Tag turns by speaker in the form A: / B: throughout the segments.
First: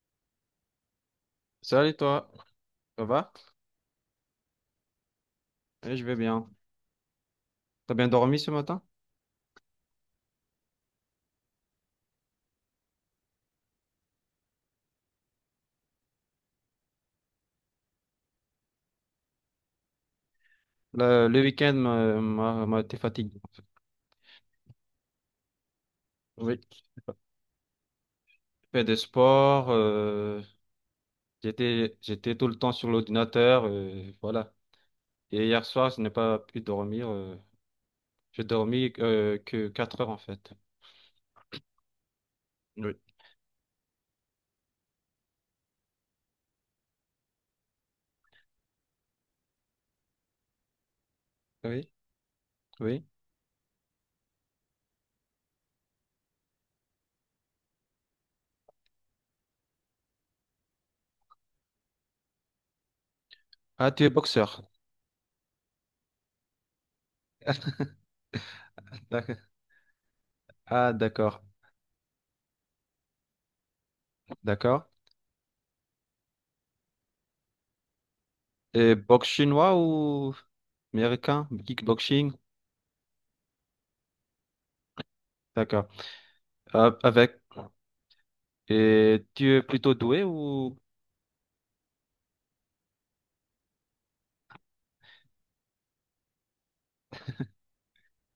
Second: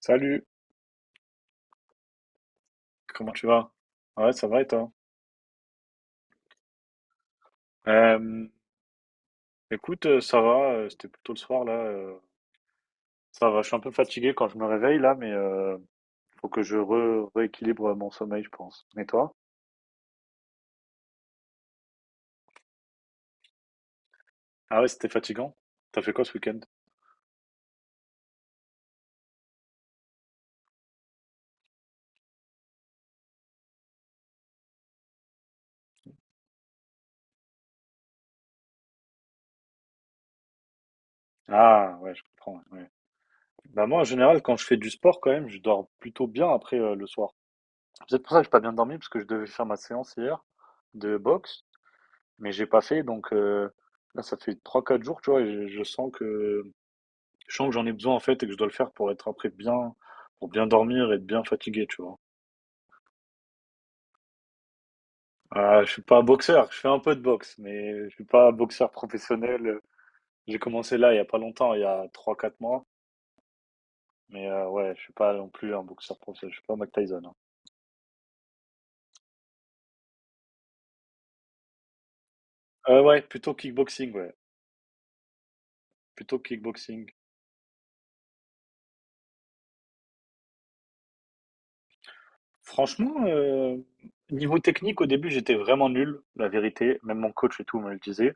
A: Salut,
B: Salut toi, ça
A: comment
B: va?
A: tu vas? Ouais, ça va et toi?
B: Oui, je vais bien. T'as bien dormi
A: Euh,
B: ce matin?
A: écoute, ça va, c'était plutôt le soir là. Ça va, je suis un peu fatigué quand je me réveille là, mais faut que rééquilibre mon sommeil, je pense. Et toi?
B: Le week-end m'a été fatigué.
A: Ah ouais, c'était fatigant. T'as fait quoi ce week-end?
B: Oui, je fais des sports, j'étais tout le temps sur l'ordinateur, voilà. Et hier soir, je n'ai pas pu dormir. J'ai dormi que 4 heures en fait.
A: Ah ouais, je comprends. Ouais, ouais.
B: Oui.
A: Bah moi, en général, quand je fais du sport, quand même, je dors plutôt bien après le soir. C'est peut-être pour ça que j'ai pas bien dormi, parce que je devais faire ma séance hier de boxe,
B: Oui,
A: mais j'ai pas fait.
B: oui.
A: Donc là, ça fait trois quatre jours, tu vois, et je sens que j'en ai besoin en fait et que je dois le faire pour être après bien, pour bien dormir et être bien fatigué, tu vois.
B: Ah, tu es boxeur.
A: Je suis pas boxeur, je fais un peu de boxe, mais je suis pas boxeur
B: D'accord.
A: professionnel. J'ai
B: Ah,
A: commencé là il y a pas
B: d'accord,
A: longtemps, il y a trois quatre mois, mais
B: d'accord.
A: ouais, je suis pas non plus un boxeur professionnel, je suis pas Mike Tyson, hein.
B: Et boxe chinois ou américain? Kickboxing?
A: Ouais, plutôt kickboxing, ouais.
B: D'accord.
A: Plutôt que kickboxing.
B: Avec. Et tu es plutôt doué ou.
A: Franchement, niveau technique, au début, j'étais vraiment nul, la vérité. Même mon coach et tout me le disait.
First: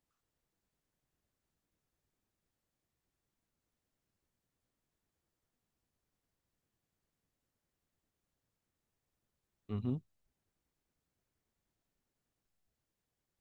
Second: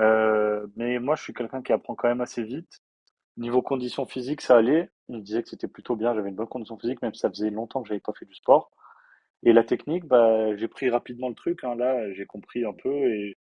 A: Mais moi, je suis quelqu'un qui apprend quand même assez vite. Niveau condition physique, ça allait. On me disait que c'était plutôt bien. J'avais une bonne condition physique, même si ça faisait longtemps que j'avais pas fait du sport. Et la
B: Mhm.
A: technique, bah, j'ai pris rapidement le truc, hein. Là, j'ai compris un peu. Et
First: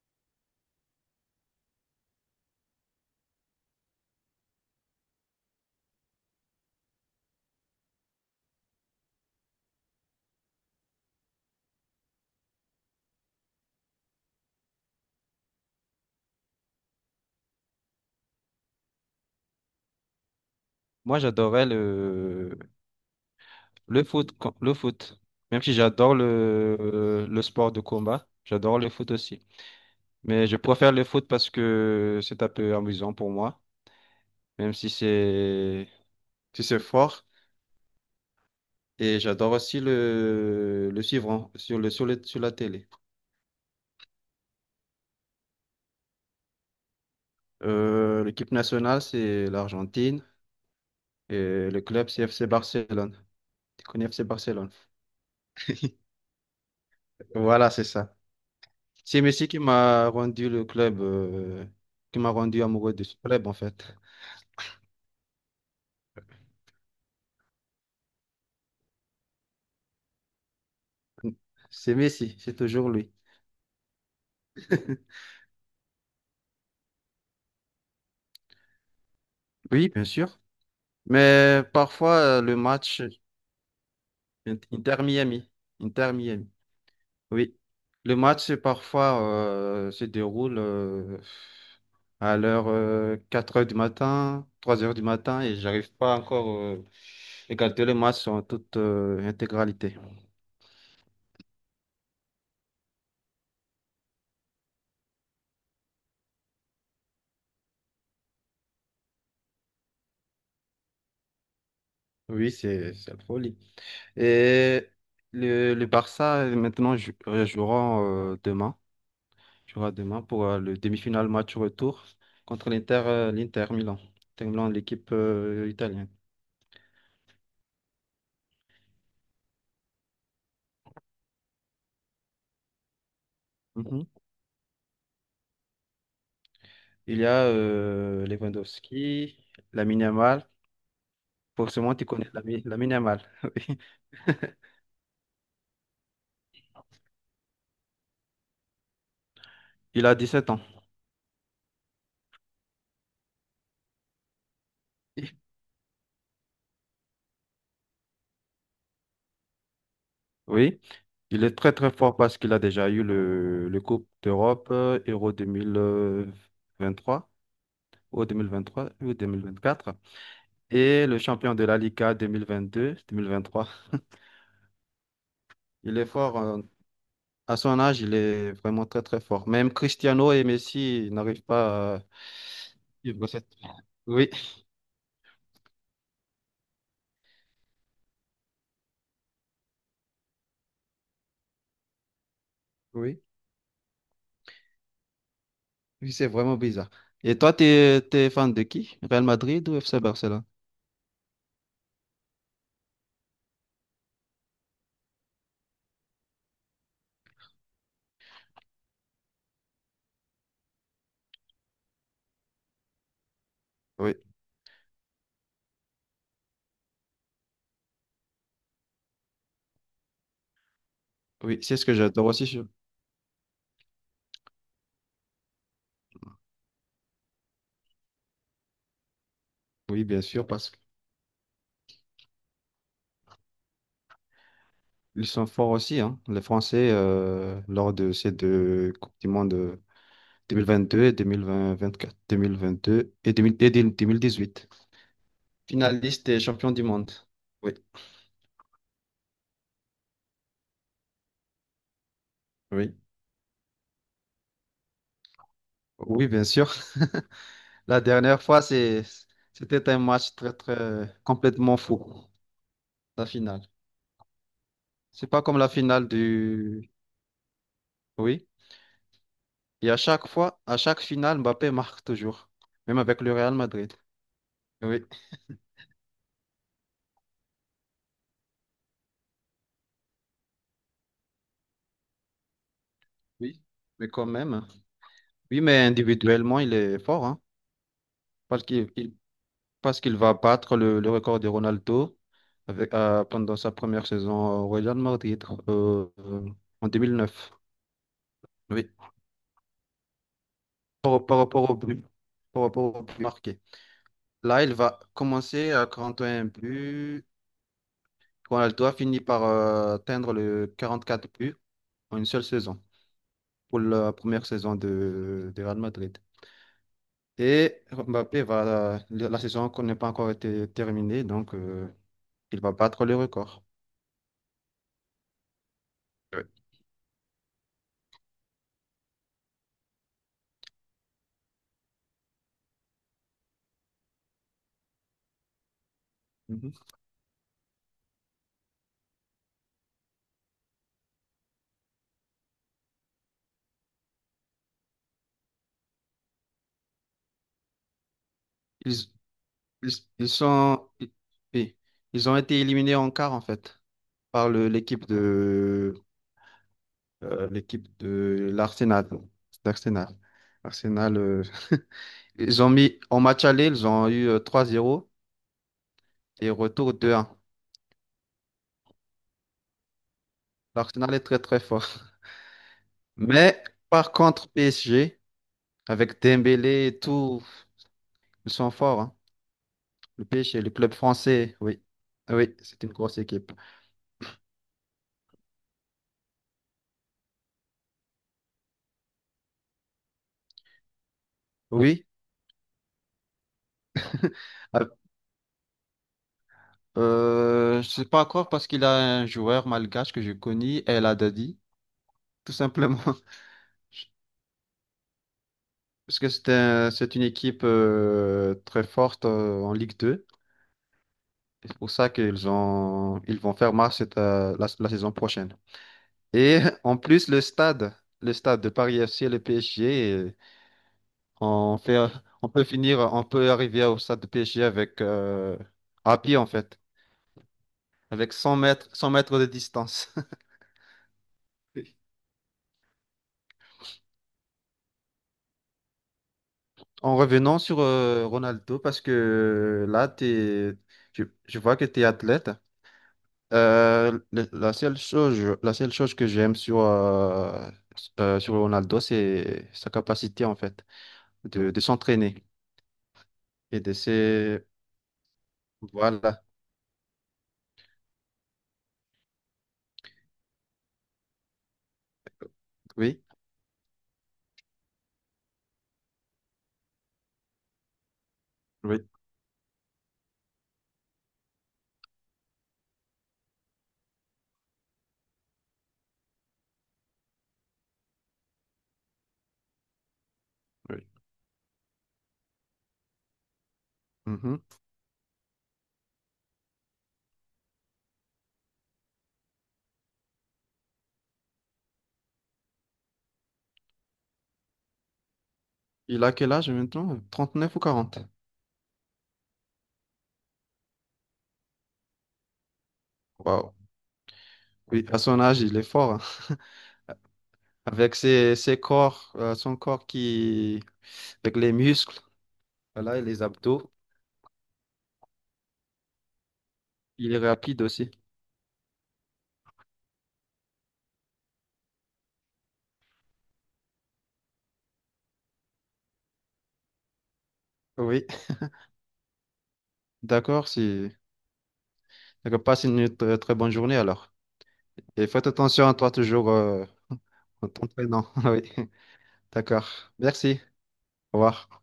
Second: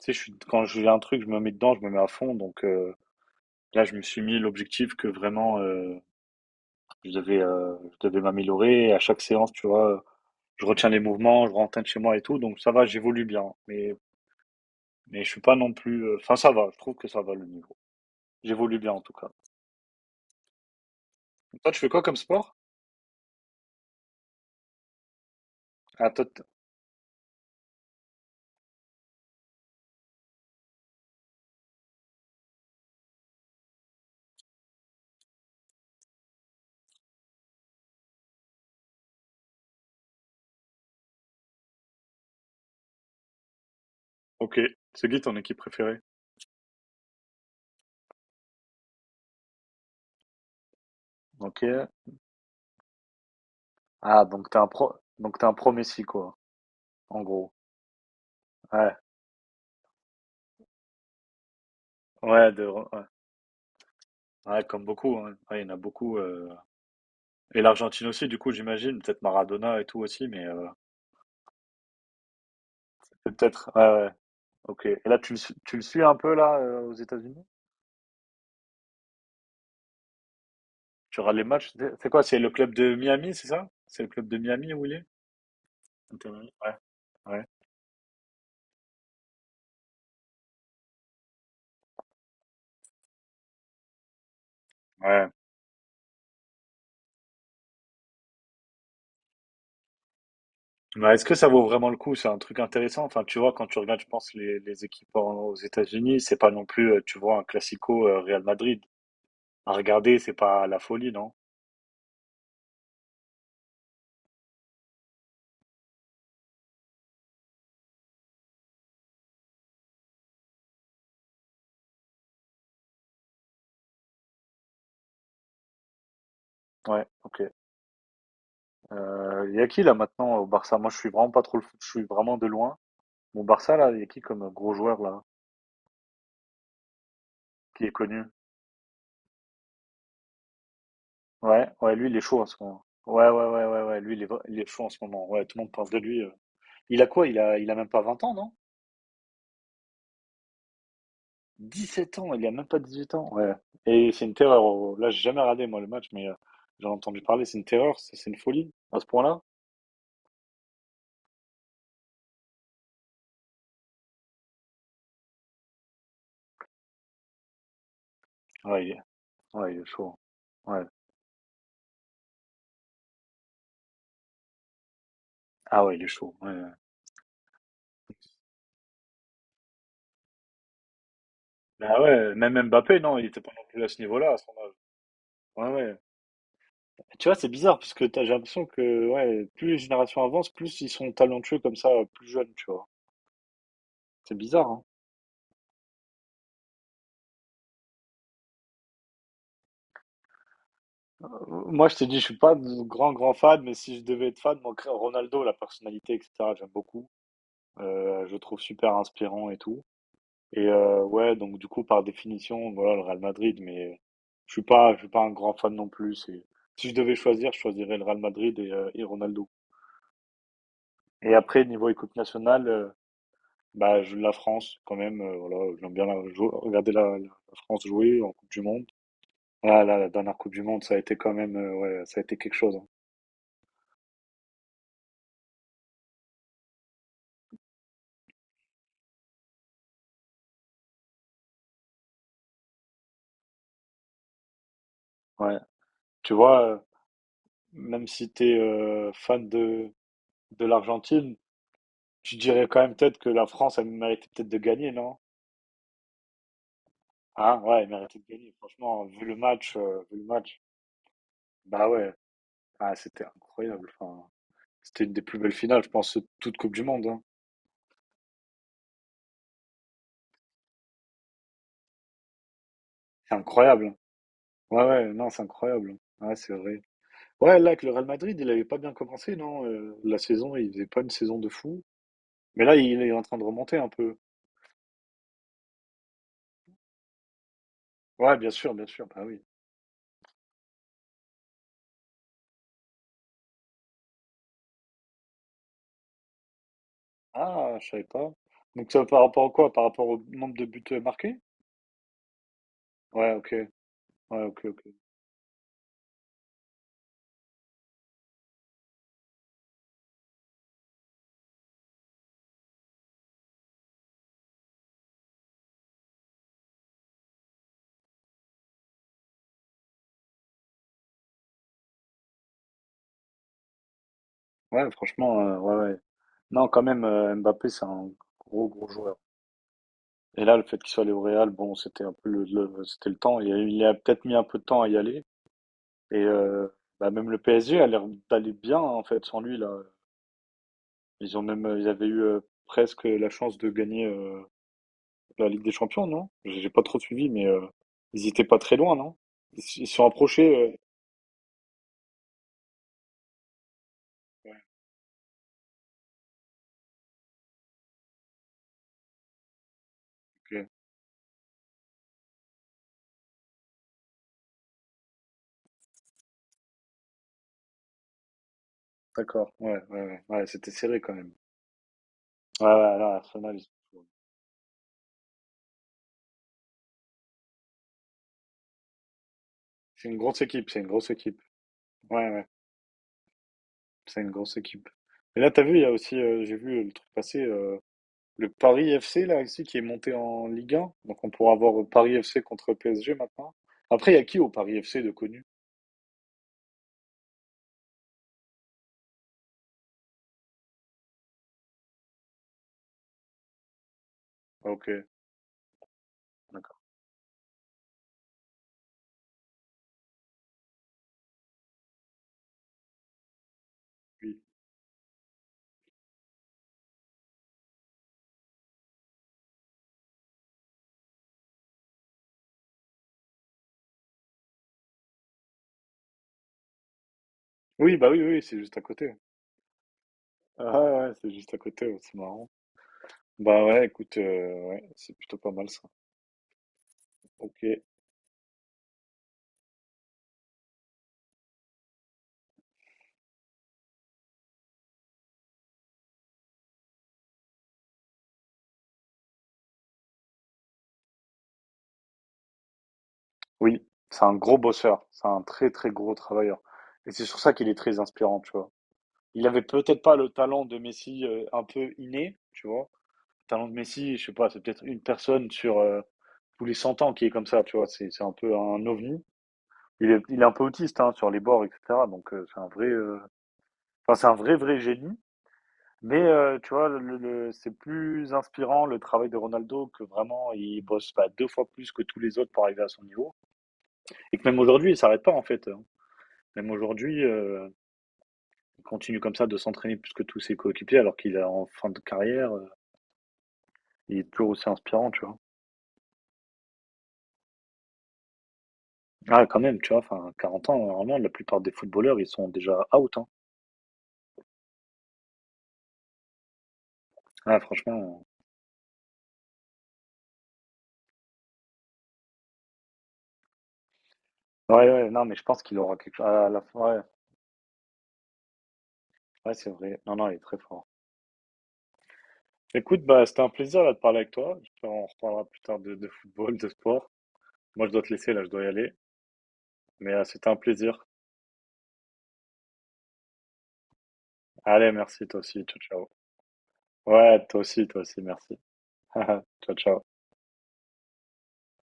A: tu sais, je suis, quand j'ai un truc, je me mets dedans, je me mets à fond. Donc là, je me suis mis l'objectif que vraiment, je devais, euh, je devais m'améliorer. À chaque séance, tu vois, je retiens les mouvements, je rentre chez moi et tout, donc ça va, j'évolue bien. Mais je suis pas non plus. Enfin, ça va, je trouve que ça va le niveau. J'évolue bien en tout cas.
B: Moi, j'adorais
A: Toi, tu fais quoi comme sport?
B: le foot. Même si
A: Ah,
B: j'adore
A: toi, t-
B: le sport de combat, j'adore le foot aussi. Mais je préfère le foot parce que c'est un peu amusant pour moi. Même si c'est fort. Et j'adore aussi le suivre hein, sur la télé.
A: ok. C'est qui ton équipe préférée?
B: L'équipe nationale, c'est l'Argentine
A: Ok.
B: et le club, c'est FC Barcelone. Tu connais
A: Ah,
B: FC
A: donc t'es un
B: Barcelone?
A: pro, donc t'es un pro Messi, quoi, en gros.
B: Voilà, c'est ça.
A: Ouais,
B: C'est Messi qui m'a rendu le club, qui m'a
A: ouais,
B: rendu amoureux
A: ouais.
B: de ce club, en fait.
A: Ouais, comme beaucoup, hein. Ouais, il y en a beaucoup. Et l'Argentine aussi, du coup, j'imagine. Peut-être Maradona et tout aussi, mais
B: C'est Messi, c'est toujours lui.
A: c'est peut-être. Ouais, ouais, ok. Et là, tu le suis un peu, là, aux États-Unis?
B: Oui, bien sûr.
A: Tu regardes les
B: Mais
A: matchs? C'est
B: parfois,
A: quoi? C'est le
B: le
A: club de
B: match
A: Miami, c'est ça? C'est le club de Miami où il
B: Inter
A: est?
B: Miami, Inter
A: Inter
B: Miami.
A: Miami. Ouais. Ouais.
B: Oui, le match, c'est parfois se déroule à l'heure 4 heures du matin, 3 heures du
A: Ouais.
B: matin, et j'arrive pas encore à regarder le match en toute intégralité.
A: Mais est-ce que ça vaut vraiment le coup? C'est un truc intéressant. Enfin, tu vois, quand tu regardes, je pense, les aux États-Unis, c'est pas non plus, tu vois, un classico Real Madrid. À regarder, c'est pas la folie, non?
B: Oui, c'est la folie. Et le Barça, maintenant, jouera demain, jouera demain pour le demi-finale match retour contre l'Inter Milan, Inter Milan, l'équipe italienne.
A: Ouais, ok. Il y a qui là maintenant au Barça? Moi, je suis vraiment pas trop le foot, je suis vraiment de loin. Mon Barça là, il y
B: Mhm.
A: a qui comme gros joueur là,
B: Il y a
A: qui est connu?
B: Lewandowski, Lamine Yamal.
A: Ouais,
B: Forcément,
A: ouais,
B: tu
A: lui, il est
B: connais
A: chaud en ce moment.
B: Lamine Yamal.
A: Ouais, ouais, ouais,
B: Oui.
A: ouais, ouais, lui, il est chaud en ce moment. Ouais, tout le monde parle de lui. Il a quoi il a même pas 20 ans, non?
B: Il a 17 ans.
A: 17 ans, il a même pas 18 ans. Ouais. Et c'est une terreur. Oh, oh. Là, j'ai jamais regardé, moi, le match, mais j'en ai entendu parler. C'est une terreur, c'est une folie à ce point-là.
B: Oui. Il est très très fort parce qu'il a déjà eu le Coupe d'Europe Euro trois ou deux mille vingt
A: Ouais,
B: trois
A: il est,
B: ou deux mille vingt
A: ouais, il est
B: quatre
A: chaud. Ouais.
B: et le champion de la Liga 2022-deux mille vingt trois.
A: Ah
B: Il
A: ouais, il
B: est
A: est chaud.
B: fort.
A: Ouais.
B: À son âge, il est vraiment très très fort. Même Cristiano et Messi n'arrivent pas à
A: Bah ouais, même Mbappé, non, il
B: suivre
A: était pas
B: cette-
A: non plus à ce
B: Oui,
A: niveau-là. À ce moment-là. Ouais, ouais. Tu vois, c'est bizarre parce que j'ai l'impression que ouais, plus les générations avancent, plus ils sont talentueux comme ça, plus jeunes, tu vois.
B: oui,
A: C'est bizarre, hein.
B: oui, c'est vraiment bizarre. Et toi, tu es fan de qui? Real Madrid ou FC Barcelone?
A: Euh, moi, je te dis, je suis pas de grand fan, mais si je devais être fan, moi, Ronaldo, la personnalité, etc., j'aime beaucoup. Je trouve super inspirant et tout et ouais, donc du coup, par définition, voilà, le Real Madrid, mais
B: Oui.
A: je suis pas un grand fan non plus. C'est si je devais choisir, je choisirais le Real Madrid et Ronaldo et
B: Oui,
A: après
B: c'est ce
A: niveau
B: que
A: équipe
B: j'adore
A: nationale, bah, je la France quand même, voilà, j'aime bien la jou regarder la France jouer en coupe du monde. Ah là,
B: Oui,
A: la
B: bien
A: dernière
B: sûr,
A: coupe du
B: parce
A: monde, ça a été quand même, ouais, ça a été quelque chose, hein.
B: qu'ils sont forts aussi, hein. Les Français, lors de ces deux Coupes du Monde 2022 et 2024, 2022 et, 2000 et 2018.
A: Ouais.
B: Finaliste
A: Tu
B: et
A: vois,
B: champion du monde. Oui,
A: même si t'es es, fan de l'Argentine, je dirais quand
B: oui.
A: même peut-être que la France, elle méritait peut-être de gagner, non?
B: Oui, bien sûr.
A: Hein? Ouais, elle
B: La
A: méritait de
B: dernière
A: gagner. Franchement, vu le match,
B: c'était un match très, très complètement
A: bah
B: fou,
A: ouais, ah, c'était
B: la finale.
A: incroyable. Enfin, c'était une des
B: C'est
A: plus
B: pas
A: belles
B: comme la
A: finales, je
B: finale
A: pense, de toute Coupe du
B: du...
A: Monde, hein.
B: Oui. Et à chaque fois, à chaque finale, Mbappé marque toujours, même avec le
A: C'est
B: Real Madrid.
A: incroyable. Ouais,
B: Oui.
A: ouais, non, c'est incroyable. Ouais, c'est vrai. Ouais, là, avec le Real Madrid, il avait pas bien commencé, non? La saison, il faisait pas une saison de fou. Mais là, il est en train de
B: Oui,
A: remonter un
B: mais
A: peu.
B: quand même. Oui, mais individuellement, il est fort, hein,
A: Ouais,
B: parce
A: bien
B: qu'il
A: sûr,
B: il-
A: bah oui.
B: parce qu'il va battre le record de Ronaldo avec, pendant sa première saison au Real Madrid euh, euh, en 2009.
A: Ah, je savais pas.
B: Oui,
A: Donc ça, par rapport à quoi? Par rapport au nombre de buts
B: par,
A: marqués?
B: par rapport au but, par rapport au but
A: Ouais, ok.
B: marqué.
A: Ouais, ok,
B: Là, il
A: ok.
B: va commencer à 41 buts. Ronaldo a fini par atteindre le 44 buts en une seule saison pour la première saison de Real Madrid. Et Mbappé va, la saison qu'on n'est pas encore été terminée, il va battre le record.
A: Ouais, franchement, ouais, ouais.
B: Ouais.
A: Non, quand même, Mbappé, c'est un gros joueur. Et là, le fait qu'il soit allé au Real, bon, c'était un peu c'était le temps. Il a peut-être mis un peu de temps à y aller. Et
B: Mhm.
A: bah, même le PSG a l'air d'aller bien, hein, en fait, sans lui, là. Ils ont même, ils avaient eu presque la chance de gagner la Ligue des Champions, non? J'ai pas trop suivi, mais ils étaient pas très
B: Ils,
A: loin, non? Ils
B: ils,
A: se sont
B: ils
A: approchés.
B: sont, i- oui, ils ont été éliminés en quart en fait par
A: Ouais,
B: le- l'équipe de l'équipe de l'Arsenal. D'Arsenal.
A: ok.
B: Arsenal, ils ont mis en match aller, ils ont eu 3-0 et retour 2-1.
A: D'accord, ouais, ouais, ouais, ouais, c'était serré
B: L'Arsenal
A: quand
B: est
A: même.
B: très très fort.
A: Ouais, ouais, là, Arsenal,
B: Mais par contre PSG avec Dembélé et tout, ils sont forts. Hein.
A: c'est une
B: Le
A: grosse
B: PSG,
A: équipe,
B: le
A: c'est une
B: club
A: grosse équipe.
B: français, oui.
A: Ouais,
B: Ah
A: ouais.
B: oui, c'est une grosse équipe.
A: C'est une grosse équipe. Et là, t'as vu, il y a aussi, j'ai vu le truc passer, le Paris FC, là, ici, qui est monté en Ligue 1. Donc, on pourra avoir
B: Oui.
A: Paris FC contre PSG maintenant. Après, il y a qui au Paris
B: Ah,
A: FC de connu?
B: Je sais pas encore parce qu'il a un joueur malgache que je connais, El Haddadi, tout simplement.
A: Ah, ok,
B: Parce que
A: d'accord.
B: c'est une équipe très forte en Ligue 2. Et c'est pour ça qu'ils ils vont faire marche cette,
A: Oui.
B: la saison prochaine. Et en plus, le stade de Paris FC et le PSG, on fait, on peut finir, on peut arriver au stade de PSG avec à pied en fait.
A: Oui, bah oui,
B: Avec
A: oui,
B: 100
A: c'est juste à
B: mètres, 100
A: côté.
B: mètres de distance.
A: Ah ouais, ouais, c'est juste à côté, ouais, c'est marrant. Bah ouais, écoute, ouais, c'est plutôt pas mal ça.
B: En revenant
A: Ok.
B: sur Ronaldo, parce que je vois que tu es athlète. La seule chose que j'aime sur Ronaldo, c'est sa capacité, en fait, de s'entraîner et
A: Oui,
B: de
A: c'est un gros
B: se...
A: bosseur, c'est un très très gros
B: Voilà,
A: travailleur. Et c'est sur ça qu'il est très inspirant, tu vois. Il avait peut-être pas le talent de Messi un peu inné, tu vois.
B: oui,
A: Talent de Messi, je sais pas, c'est peut-être une personne sur tous les 100 ans qui est comme ça, tu vois, c'est un peu un
B: oui,
A: ovni. Il est un peu autiste hein, sur les bords, etc. Donc c'est un vrai, enfin c'est un vrai vrai génie. Mais tu vois, c'est plus inspirant le travail de Ronaldo que vraiment il
B: oui.
A: bosse bah, deux fois plus que tous les autres pour arriver à son niveau. Et que même
B: Mhm.
A: aujourd'hui, il s'arrête pas en fait, hein. Même aujourd'hui, il continue comme ça de s'entraîner plus que tous ses coéquipiers alors qu'il est en fin de carrière. Il est toujours aussi inspirant, tu vois.
B: Il a quel âge maintenant? 39 ou 40?
A: Ah quand même, tu vois? Enfin, 40 ans, normalement, la plupart des footballeurs, ils sont déjà out, hein.
B: Waouh. Oui, à son âge, il est fort. Hein.
A: Ah
B: Avec
A: franchement,
B: son corps qui... Avec les muscles. Voilà, et les abdos.
A: ouais, ouais, non, mais je pense qu'il aura quelque chose à la fin, ouais,
B: Il est rapide aussi.
A: ouais, c'est vrai. Non, non, il est très fort. Écoute, bah, c'était un plaisir là, de parler avec toi. J'espère qu'on reparlera plus tard de football, de sport. Moi, je dois te
B: Oui,
A: laisser là, je dois y aller. Mais c'était un
B: d'accord,
A: plaisir.
B: si. D'accord, passe une très très, bonne journée alors.
A: Allez, merci,
B: Et
A: toi
B: faites
A: aussi. Ciao,
B: attention à
A: ciao.
B: toi toujours
A: Ouais,
B: en
A: toi aussi,
B: t'entraînant.
A: merci.
B: Oui,
A: Ciao,
B: d'accord.
A: ciao.
B: Merci. Au revoir.